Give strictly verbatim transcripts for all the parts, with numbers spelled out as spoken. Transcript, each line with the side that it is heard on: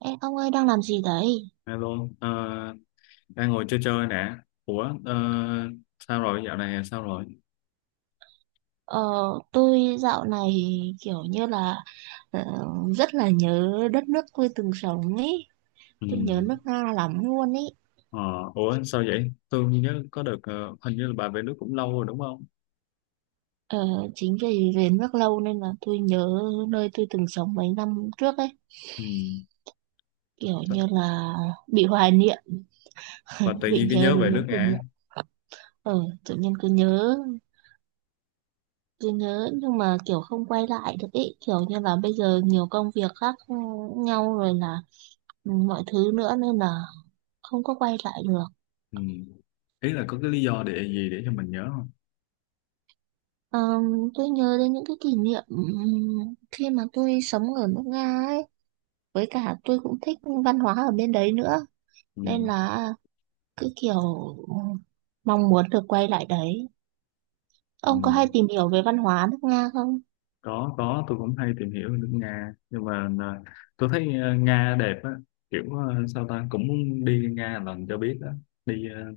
right: Ê, ông ơi đang làm gì đấy?
left: Alo, ờ, đang ngồi chơi chơi nè. Ủa, ờ, sao rồi, dạo này sao rồi?
right: Ờ, tôi dạo này kiểu như là ờ, rất là nhớ đất nước tôi từng sống ấy.
left: Ừ.
right: Tôi nhớ nước Nga lắm luôn ấy.
left: Ờ, ủa, sao vậy? Tôi nhớ có được, ờ, hình như là bà về nước cũng lâu rồi đúng không?
right: Ờ, Chính vì về nước lâu nên là tôi nhớ nơi tôi từng sống mấy năm trước ấy.
left: Ừ.
right: Kiểu
left: Sao-
right: như là bị hoài niệm,
left: Và tự
right: bị
left: nhiên cái
right: nhớ
left: nhớ về
right: đến
left: nước
right: những kỷ
left: Nga.
right: niệm. Ờ, Tự nhiên cứ nhớ, cứ nhớ nhưng mà kiểu không quay lại được ấy. Kiểu như là bây giờ nhiều công việc khác nhau rồi là ừ, mọi thứ nữa nên là không có quay lại được.
left: Ừ. Ý là có cái lý do để gì để cho mình nhớ không?
right: Ờ, tôi nhớ đến những cái kỷ niệm ừm, khi mà tôi sống ở nước Nga ấy, với cả tôi cũng thích văn hóa ở bên đấy nữa,
left: Ừ.
right: nên là cứ kiểu mong muốn được quay lại đấy.
left: Ừ.
right: Ông có hay tìm hiểu về văn hóa nước Nga không?
left: Có, có, tôi cũng hay tìm hiểu về nước Nga. Nhưng mà ờ, tôi thấy ờ, Nga đẹp á. Kiểu ờ, sao ta, cũng muốn đi Nga lần cho biết á. Đi ờ,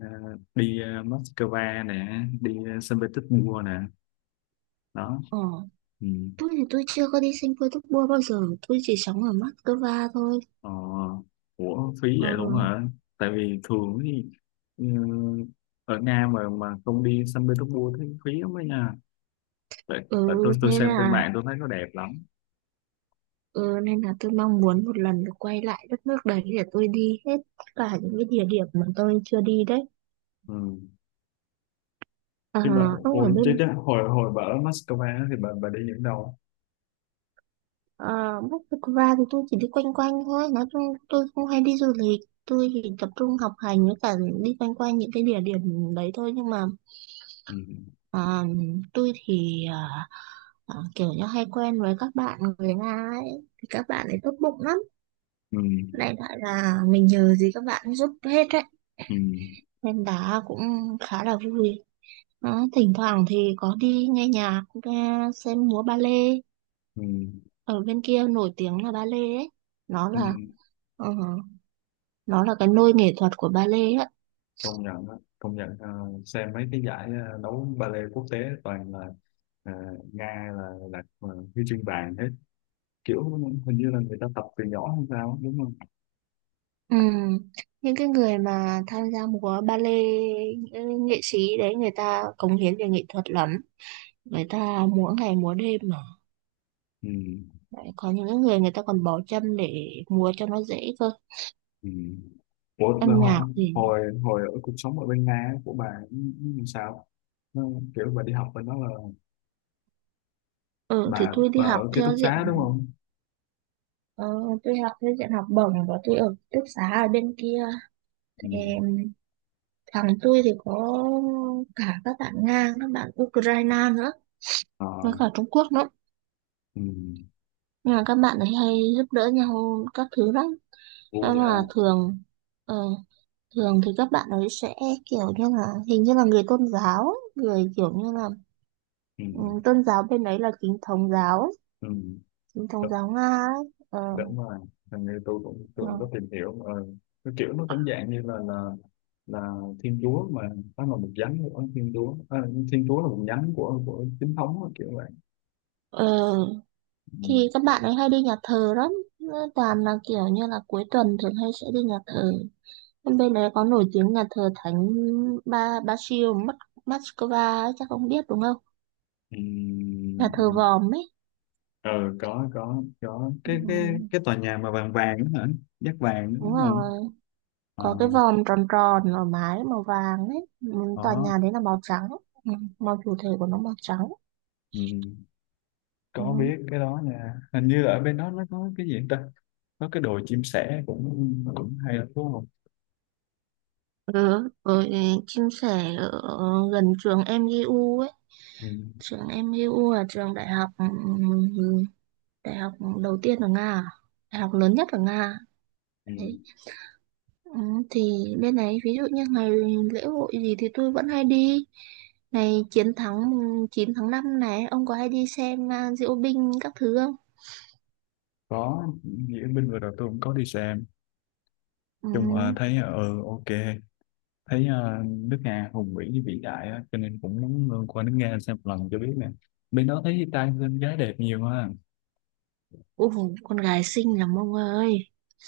left: Ờ, đi ờ, Moscow nè, đi ờ, Saint Petersburg nè, đó,
right: Ờ,
left: ừ.
right: tôi thì tôi chưa có đi sang Petersburg bao giờ, tôi chỉ sống ở Moscow thôi.
left: ờ, Ủa phí
right: Ờ,
left: vậy luôn hả? Tại vì thường thì ừ, ở Nga mà mà không đi Saint Petersburg thì phí lắm đó nha. tại,
right: ừ,
left: tại tôi tôi
right: nên
left: xem trên
right: là
left: mạng tôi thấy nó đẹp lắm.
right: ừ, nên là tôi mong muốn một lần được quay lại đất nước đấy để tôi đi hết tất cả những cái địa điểm mà tôi chưa đi đấy.
left: Ừ.
right: À,
left: Nhưng mà
right: ông
left: ủa,
right: ở
left: chứ,
right: bên
left: chứ hồi hồi bà ở Moscow á thì bà bà đi những đâu?
right: uh, Moscow thì tôi chỉ đi quanh quanh thôi. Nói chung tôi không hay đi du lịch, tôi chỉ tập trung học hành với cả đi quanh quanh những cái địa điểm đấy thôi. Nhưng mà
left: Ừ.
right: à, tôi thì à, à, kiểu như hay quen với các bạn người Nga ấy, thì các bạn ấy tốt bụng lắm,
left: Ừ.
right: đại loại là mình nhờ gì các bạn giúp hết đấy,
left: Ừ.
right: nên đã cũng khá là vui. Đó, thỉnh thoảng thì có đi nghe nhạc, nghe xem múa ba lê,
left: Ừ.
right: ở bên kia nổi tiếng là ba lê ấy, nó
left: Ừ.
right: là Ờ, nó là cái nôi nghệ thuật của ballet lê á.
left: Công nhận á, công nhận, ờ, xem mấy cái giải ờ, đấu ballet quốc tế toàn là, ờ, Nga là là ờ, huy chương vàng hết, kiểu hình như là người ta tập từ nhỏ hay sao á, đúng không?
right: Ừ. Những cái người mà tham gia múa ballet, những nghệ sĩ đấy, người ta cống hiến về nghệ thuật lắm. Người ta múa ngày múa đêm mà.
left: Ừ.
right: Đấy, có những cái người, người ta còn bỏ chân để múa cho nó dễ cơ.
left: Ừ. Ủa, mà
right: Âm nhạc
left: họ-
right: thì...
left: hồi hồi ở cuộc sống ở bên Nga á, của bà làm sao? Nó, kiểu bà đi học bên đó là
right: Ừ, thì
left: bà
right: tôi đi
left: bà
right: học
left: ở ký túc
right: theo diện...
left: xá đúng không?
right: Ờ, tôi học theo diện học bổng và tôi ở ký túc xá ở bên kia. Thì
left: Ừ.
right: thằng tôi thì có cả các bạn Nga, các bạn Ukraine nữa.
left: Ờ,
right: Với cả Trung Quốc nữa.
left: ừ.
right: Nhưng mà các bạn ấy hay giúp đỡ nhau các thứ lắm.
left: Vui
right: Nhưng mà
left: ha.
right: thường ờ, thường thì các bạn ấy sẽ kiểu như là hình như là người tôn giáo, ấy, người kiểu như là
left: Ừ.
right: ừ, tôn giáo bên đấy là chính thống giáo, ấy,
left: Ừ.
right: chính thống giáo Nga ấy. Ờ,
left: Đúng rồi, hình như tôi cũng tôi
right: ờ,
left: cũng có tìm hiểu ờ, cái kiểu nó cũng dạng như là là là thiên chúa mà, nó là một nhánh của thiên chúa, à, thiên chúa là một nhánh của của chính thống á, kiểu vậy.
right: ờ,
left: Ừ.
right: thì các bạn ấy hay đi nhà thờ lắm. Nó toàn là kiểu như là cuối tuần thường hay sẽ đi nhà thờ. Bên bên đấy có nổi tiếng nhà thờ Thánh Ba Basil Moscow ấy, chắc không biết đúng không?
left: Ừ.
right: Nhà thờ Vòm ấy.
left: ừ, có có có
right: Ừ,
left: cái cái cái tòa nhà mà vàng vàng đó hả? Dát vàng đó
right: đúng
left: hả?
right: rồi,
left: Ờ,
right: có cái vòm tròn tròn ở mái màu vàng ấy, ừ, tòa
left: có,
right: nhà đấy là màu trắng, ừ, màu chủ thể của nó màu trắng
left: ừ.
right: ừ.
left: Có biết cái đó nha, hình như là ở bên đó nó có cái gì ta, có cái đồi chim sẻ cũng cũng hay lắm đúng không?
right: Ừ, rồi chia sẻ ở gần trường em giê u ấy.
left: Ừ.
right: Trường em giê u là trường đại học, ừ, ừ, đại học đầu tiên ở Nga à? Đại học lớn nhất ở Nga à?
left: Ừ.
right: Đấy. ừ, thì bên này ví dụ như ngày lễ hội gì thì tôi vẫn hay đi ngày chiến thắng chín tháng năm này. Ông có hay đi xem à, diễu binh các thứ không
left: Có, nghĩa binh vừa rồi tôi cũng có đi xem.
right: ừ.
left: Chung mà thấy, ừ ok, thấy ờ, nước Nga hùng vĩ với vĩ đại á, cho nên cũng muốn ờ, qua nước Nga xem một lần cho biết nè. Bên đó thấy trai bên gái đẹp nhiều ha?
right: Ồ, con gái xinh lắm ông ơi.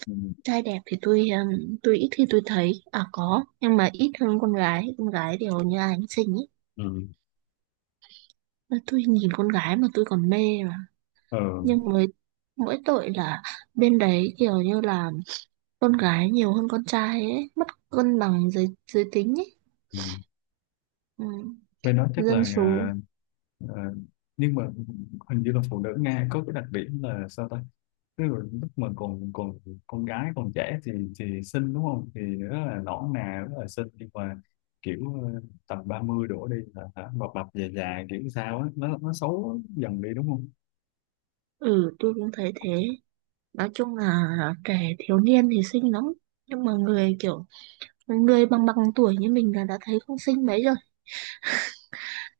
left: Ừ.
right: Trai đẹp thì tôi ừm, tôi ít khi tôi thấy. À có, nhưng mà ít hơn con gái. Con gái thì hầu như ai cũng xinh ấy.
left: Ừ.
right: Mà tôi nhìn con gái mà tôi còn mê mà.
left: Ừ.
right: Nhưng mới mỗi tội là bên đấy kiểu như là con gái nhiều hơn con trai ấy. Mất cân bằng giới, giới tính ấy.
left: Ừ.
right: Ừ,
left: Bên đó chắc
right: dân
left: là,
right: số.
left: ờ, ờ, nhưng mà hình như là phụ nữ Nga có cái đặc điểm là sao ta. Tức là lúc mà còn còn con gái còn trẻ thì thì xinh đúng không, thì rất là nõn nà rất là xinh, nhưng mà kiểu ờ, tầm ba mươi đổ đi là hả, bập bập già già kiểu sao á, nó nó xấu dần đi đúng không?
right: Ừ, tôi cũng thấy thế. Nói chung là trẻ thiếu niên thì xinh lắm. Nhưng mà người kiểu, người bằng bằng tuổi như mình là đã thấy không xinh mấy rồi,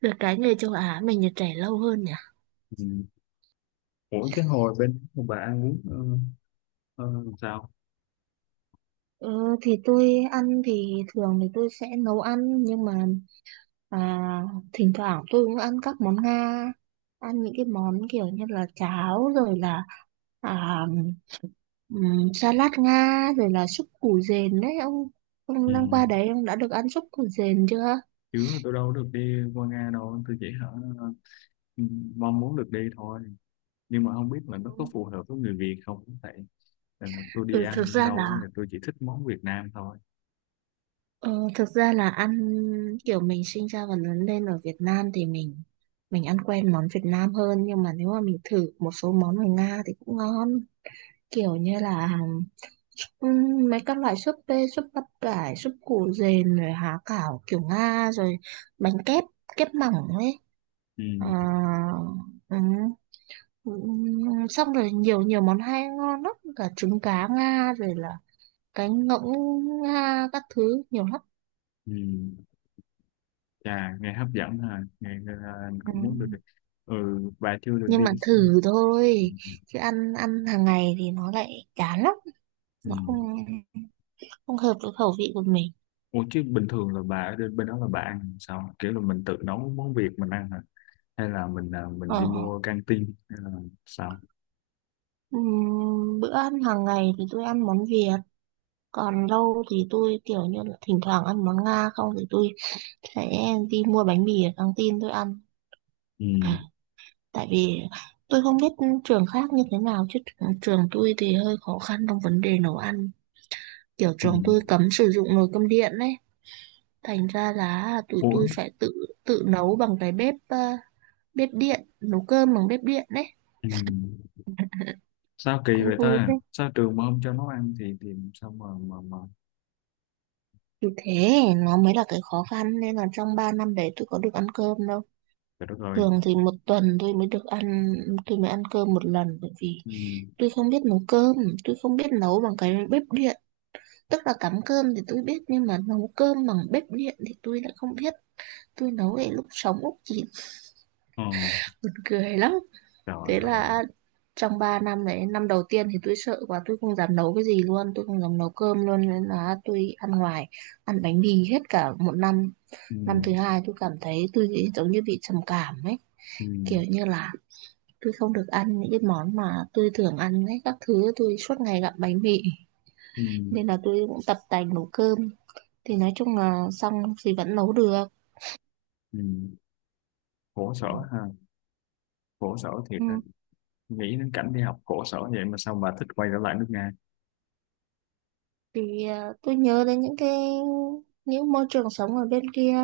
right: được cái người châu Á mình là trẻ lâu hơn nhỉ.
left: Ừ. Ủa cái hồi bên bà ăn uống, ờ, ờ, làm sao?
right: Ờ, thì tôi ăn thì thường thì tôi sẽ nấu ăn nhưng mà à, thỉnh thoảng tôi cũng ăn các món Nga, ăn những cái món kiểu như là cháo, rồi là à, ừm, salad Nga, rồi là súp củ dền đấy. ông
left: Ừ.
right: ông đang qua đấy ông đã được ăn súp củ dền chưa?
left: Chứ là tôi đâu được đi qua Nga đâu, tôi chỉ hả, ừ, mong muốn được đi thôi. Nhưng mà không biết là nó có phù hợp với người Việt không vậy. Nên là tôi đi
right: Ừ, thực
left: ăn
right: ra
left: đâu á,
right: là.
left: thì tôi chỉ thích món Việt Nam thôi.
right: Ờ, Thực ra là ăn kiểu mình sinh ra và lớn lên ở Việt Nam thì mình mình ăn quen món Việt Nam hơn, nhưng mà nếu mà mình thử một số món ở Nga thì cũng ngon, kiểu như là ừm, mấy các loại súp bê, súp bắp cải, súp củ dền, rồi há cảo kiểu Nga, rồi bánh kép kép mỏng ấy.
left: Ừ.
right: Ờ, ừm, ừm, Xong rồi nhiều nhiều món hay ngon lắm, cả trứng cá Nga, rồi là cánh ngỗng Nga các thứ nhiều lắm.
left: Ừ. Chà, nghe hấp dẫn ha, nghe, nghe là anh
right: Ừ.
left: cũng muốn được. Ừ, bà chưa được
right: Nhưng
left: đi.
right: mà thử thôi,
left: Ừ.
right: chứ ăn ăn hàng ngày thì nó lại chán lắm,
left: Ừ.
right: nó không không hợp với khẩu vị của mình.
left: Ủa chứ bình thường là bà ở bên bên đó là bà ăn sao? Kiểu là mình tự nấu món Việt mình ăn hả? Hay là mình à, mình đi
right: ờ
left: mua căng tin hay là sao?
right: ừm, Bữa ăn hàng ngày thì tôi ăn món Việt, còn lâu thì tôi kiểu như là thỉnh thoảng ăn món Nga, không thì tôi sẽ đi mua bánh mì ở căng tin tôi ăn.
left: Ừ.
right: À, tại vì tôi không biết trường khác như thế nào, chứ trường trường tôi thì hơi khó khăn trong vấn đề nấu ăn, kiểu
left: Ừ.
right: trường tôi cấm sử dụng nồi cơm điện đấy, thành ra là tụi
left: Ủa?
right: tôi phải tự tự nấu bằng cái bếp ờ, bếp điện, nấu cơm bằng bếp điện đấy,
left: Ừ. Sao kỳ
right: cũng
left: vậy
right: vui
left: ta?
right: phết.
left: Sao trường mà không cho nấu ăn thì thì sao mà mà mà
right: Thì thế nó mới là cái khó khăn, nên là trong ba năm đấy tôi có được ăn cơm đâu,
left: trời đất ơi.
right: thường thì một tuần tôi mới được ăn, tôi mới ăn cơm một lần, bởi vì
left: Ừ.
right: tôi không biết nấu cơm, tôi không biết nấu bằng cái bếp điện, tức là cắm cơm thì tôi biết nhưng mà nấu cơm bằng bếp điện thì tôi lại không biết. Tôi nấu để lúc sống Úc chỉ
left: Ờ.
right: buồn cười lắm.
left: Trời
right: Thế
left: ơi.
right: là trong ba năm đấy, năm đầu tiên thì tôi sợ quá, tôi không dám nấu cái gì luôn, tôi không dám nấu cơm luôn, nên là tôi ăn ngoài, ăn bánh mì hết cả một năm.
left: Ừ.
right: Năm thứ hai tôi cảm thấy tôi bị- giống như bị trầm cảm ấy,
left: Ừ.
right: kiểu như là tôi không được ăn những cái món mà tôi thường ăn ấy, các thứ tôi suốt ngày gặm bánh mì,
left: Ừ.
right: nên là tôi cũng tập tành nấu cơm. Thì nói chung là xong thì vẫn nấu được.
left: Ừ. Khổ sở ha, khổ sở thiệt
right: Ừ.
left: đó. Nghĩ đến cảnh đi học khổ sở vậy mà sao bà thích quay trở lại nước Nga?
right: Thì à, tôi nhớ đến những cái, những môi trường sống ở bên kia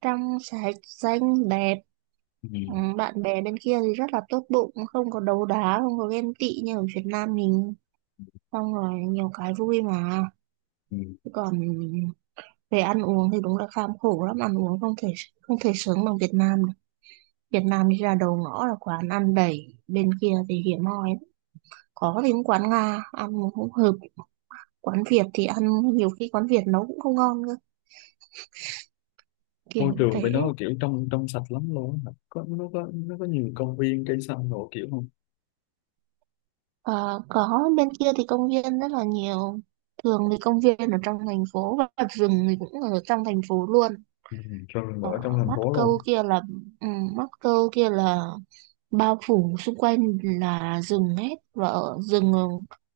right: trong sạch xanh đẹp,
left: Ừ.
right: ừ, bạn bè bên kia thì rất là tốt bụng, không có đấu đá, không có ghen tị như ở Việt Nam mình, xong rồi nhiều cái vui mà.
left: Ừ.
right: Chứ còn về ăn uống thì đúng là kham khổ lắm, ăn uống không thể không thể sướng bằng Việt Nam được. Việt Nam đi ra đầu ngõ là quán ăn đầy, bên kia thì hiếm hoi lắm. Có thì cũng quán Nga ăn cũng hợp, quán Việt thì ăn, nhiều khi quán Việt nấu cũng không ngon cơ, kiểu
left: Môi
right: như
left: trường
right: thế.
left: bên đó kiểu trong trong sạch lắm luôn á. có nó có nó có nhiều công viên cây xanh đồ kiểu không?
right: Ờ, có, bên kia thì công viên rất là nhiều, thường thì công viên ở trong thành phố và rừng thì cũng ở trong thành phố luôn.
left: Ừ. Rồi mà
right: Ở
left: ở trong thành
right: Mắc
left: phố
right: Câu
left: luôn.
right: kia là ừ, Mắc Câu kia là bao phủ xung quanh là rừng hết, và ở rừng,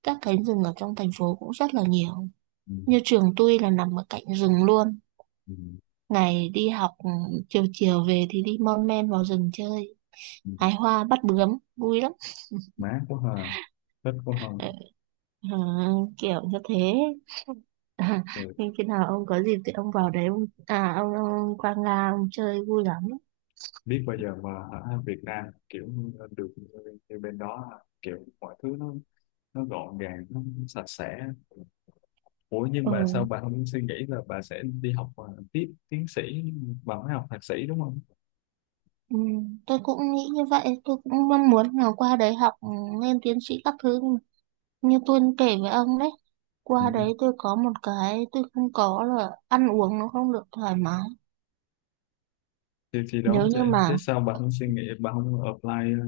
right: các cánh rừng ở trong thành phố cũng rất là nhiều,
left: Ừ.
right: như trường tôi là nằm ở cạnh rừng luôn.
left: Ừ.
right: Ngày đi học, ừ, chiều chiều về thì đi mon men vào rừng chơi,
left: Ừ.
right: hái hoa bắt bướm vui lắm.
left: Má của Hà, thích của Hồng.
right: Ờ, ờ, Kiểu như thế. À,
left: Thì
right: nhưng khi nào ông có dịp thì ông vào đấy, ông à ông, ông Quang Nga ông chơi vui lắm.
left: biết bây giờ mà ở Việt Nam kiểu như được như, như bên đó ha, kiểu mọi thứ nó nó gọn gàng, nó sạch sẽ. Ủa nhưng
right: Ừ,
left: mà sao bà không suy nghĩ là bà sẽ đi học, à, tiếp tiến sĩ. Bà mới học thạc sĩ đúng không?
right: ừ, tôi cũng nghĩ như vậy, tôi cũng mong muốn là qua đấy học, ừ, lên tiến sĩ các thứ như tôi kể với ông đấy.
left: Ừ.
right: Qua đấy tôi có một cái tôi không có là ăn uống nó không được thoải mái.
left: thì thì đó,
right: Nếu như
left: thế,
right: mà
left: thế sao bạn không suy nghĩ, bạn không apply, ờ,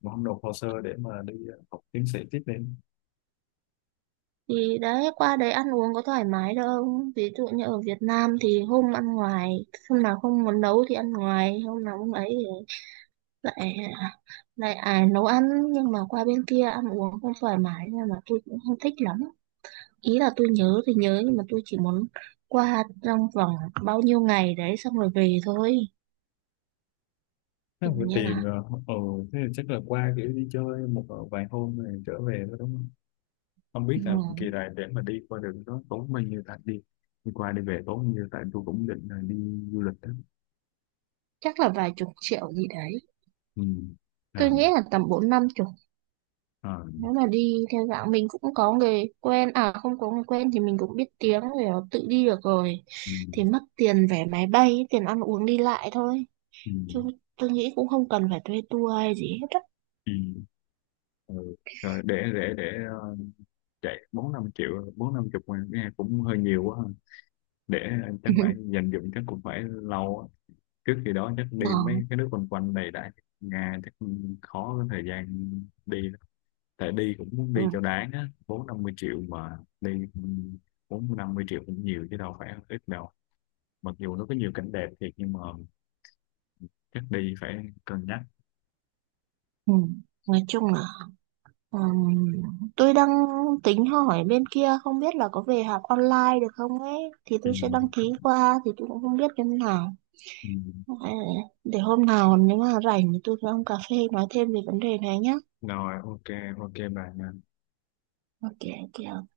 left: bạn không nộp hồ sơ để mà đi ờ, học tiến sĩ tiếp đi.
right: thì đấy qua đấy ăn uống có thoải mái đâu. Ví dụ như ở Việt Nam thì hôm ăn ngoài, hôm nào không muốn nấu thì ăn ngoài, hôm nào không ấy lại lại à, nấu ăn, nhưng mà qua bên kia ăn uống không thoải mái nên là tôi cũng không thích lắm. Ý là tôi nhớ thì nhớ nhưng mà tôi chỉ muốn qua trong vòng bao nhiêu ngày đấy xong rồi về thôi,
left: Thế
right: kiểu
left: vừa
right: như
left: tiền,
right: là
left: ờ, ừ. Thế thì chắc là qua kiểu đi chơi một, ờ, vài hôm rồi trở về thôi đúng không? Không biết là kỳ
right: ừ,
left: này để mà đi qua đường đó tốn bao nhiêu, tại đi đi qua đi về tốn bao nhiêu, tại tôi cũng định là đi du lịch đó.
right: chắc là vài chục triệu gì đấy.
left: Ừ.
right: Tôi
left: À.
right: nghĩ là tầm bốn năm chục,
left: À.
right: nếu mà đi theo dạng mình cũng có người quen, à không có người quen thì mình cũng biết tiếng rồi, tự đi được rồi,
left: Ừ.
right: thì mất tiền vé máy bay, tiền ăn uống đi lại thôi,
left: Ừ.
right: chứ tôi nghĩ cũng không cần phải thuê tour hay gì hết á.
left: Ừ. Ừ. Rồi để để để ờ, chạy bốn năm triệu bốn năm chục ngàn nghe cũng hơi nhiều quá. Để chắc phải dành dụm chắc cũng phải lâu á. Trước khi đó chắc
right: Ờ,
left: đi mấy cái nước quanh quanh này đã. Nga chắc khó có thời gian đi lắm. Tại đi cũng muốn
right: ừ,
left: đi cho đáng á, bốn năm mươi triệu mà đi. Bốn năm mươi triệu cũng nhiều chứ đâu phải ít đâu. Mặc dù nó có nhiều cảnh đẹp thiệt nhưng mà chắc đi phải cân nhắc.
right: ừ. Nói chung là ừm, tôi đang tính hỏi bên kia không biết là có về học online được không ấy, thì
left: Ừ.
right: tôi sẽ đăng ký, qua thì tôi cũng không biết như thế nào.
left: Ừ.
right: Ờ, để hôm nào nếu mà rảnh thì tôi với ông cà phê nói thêm về vấn đề này nhá.
left: Rồi, ok ok bạn.
right: OK, OK.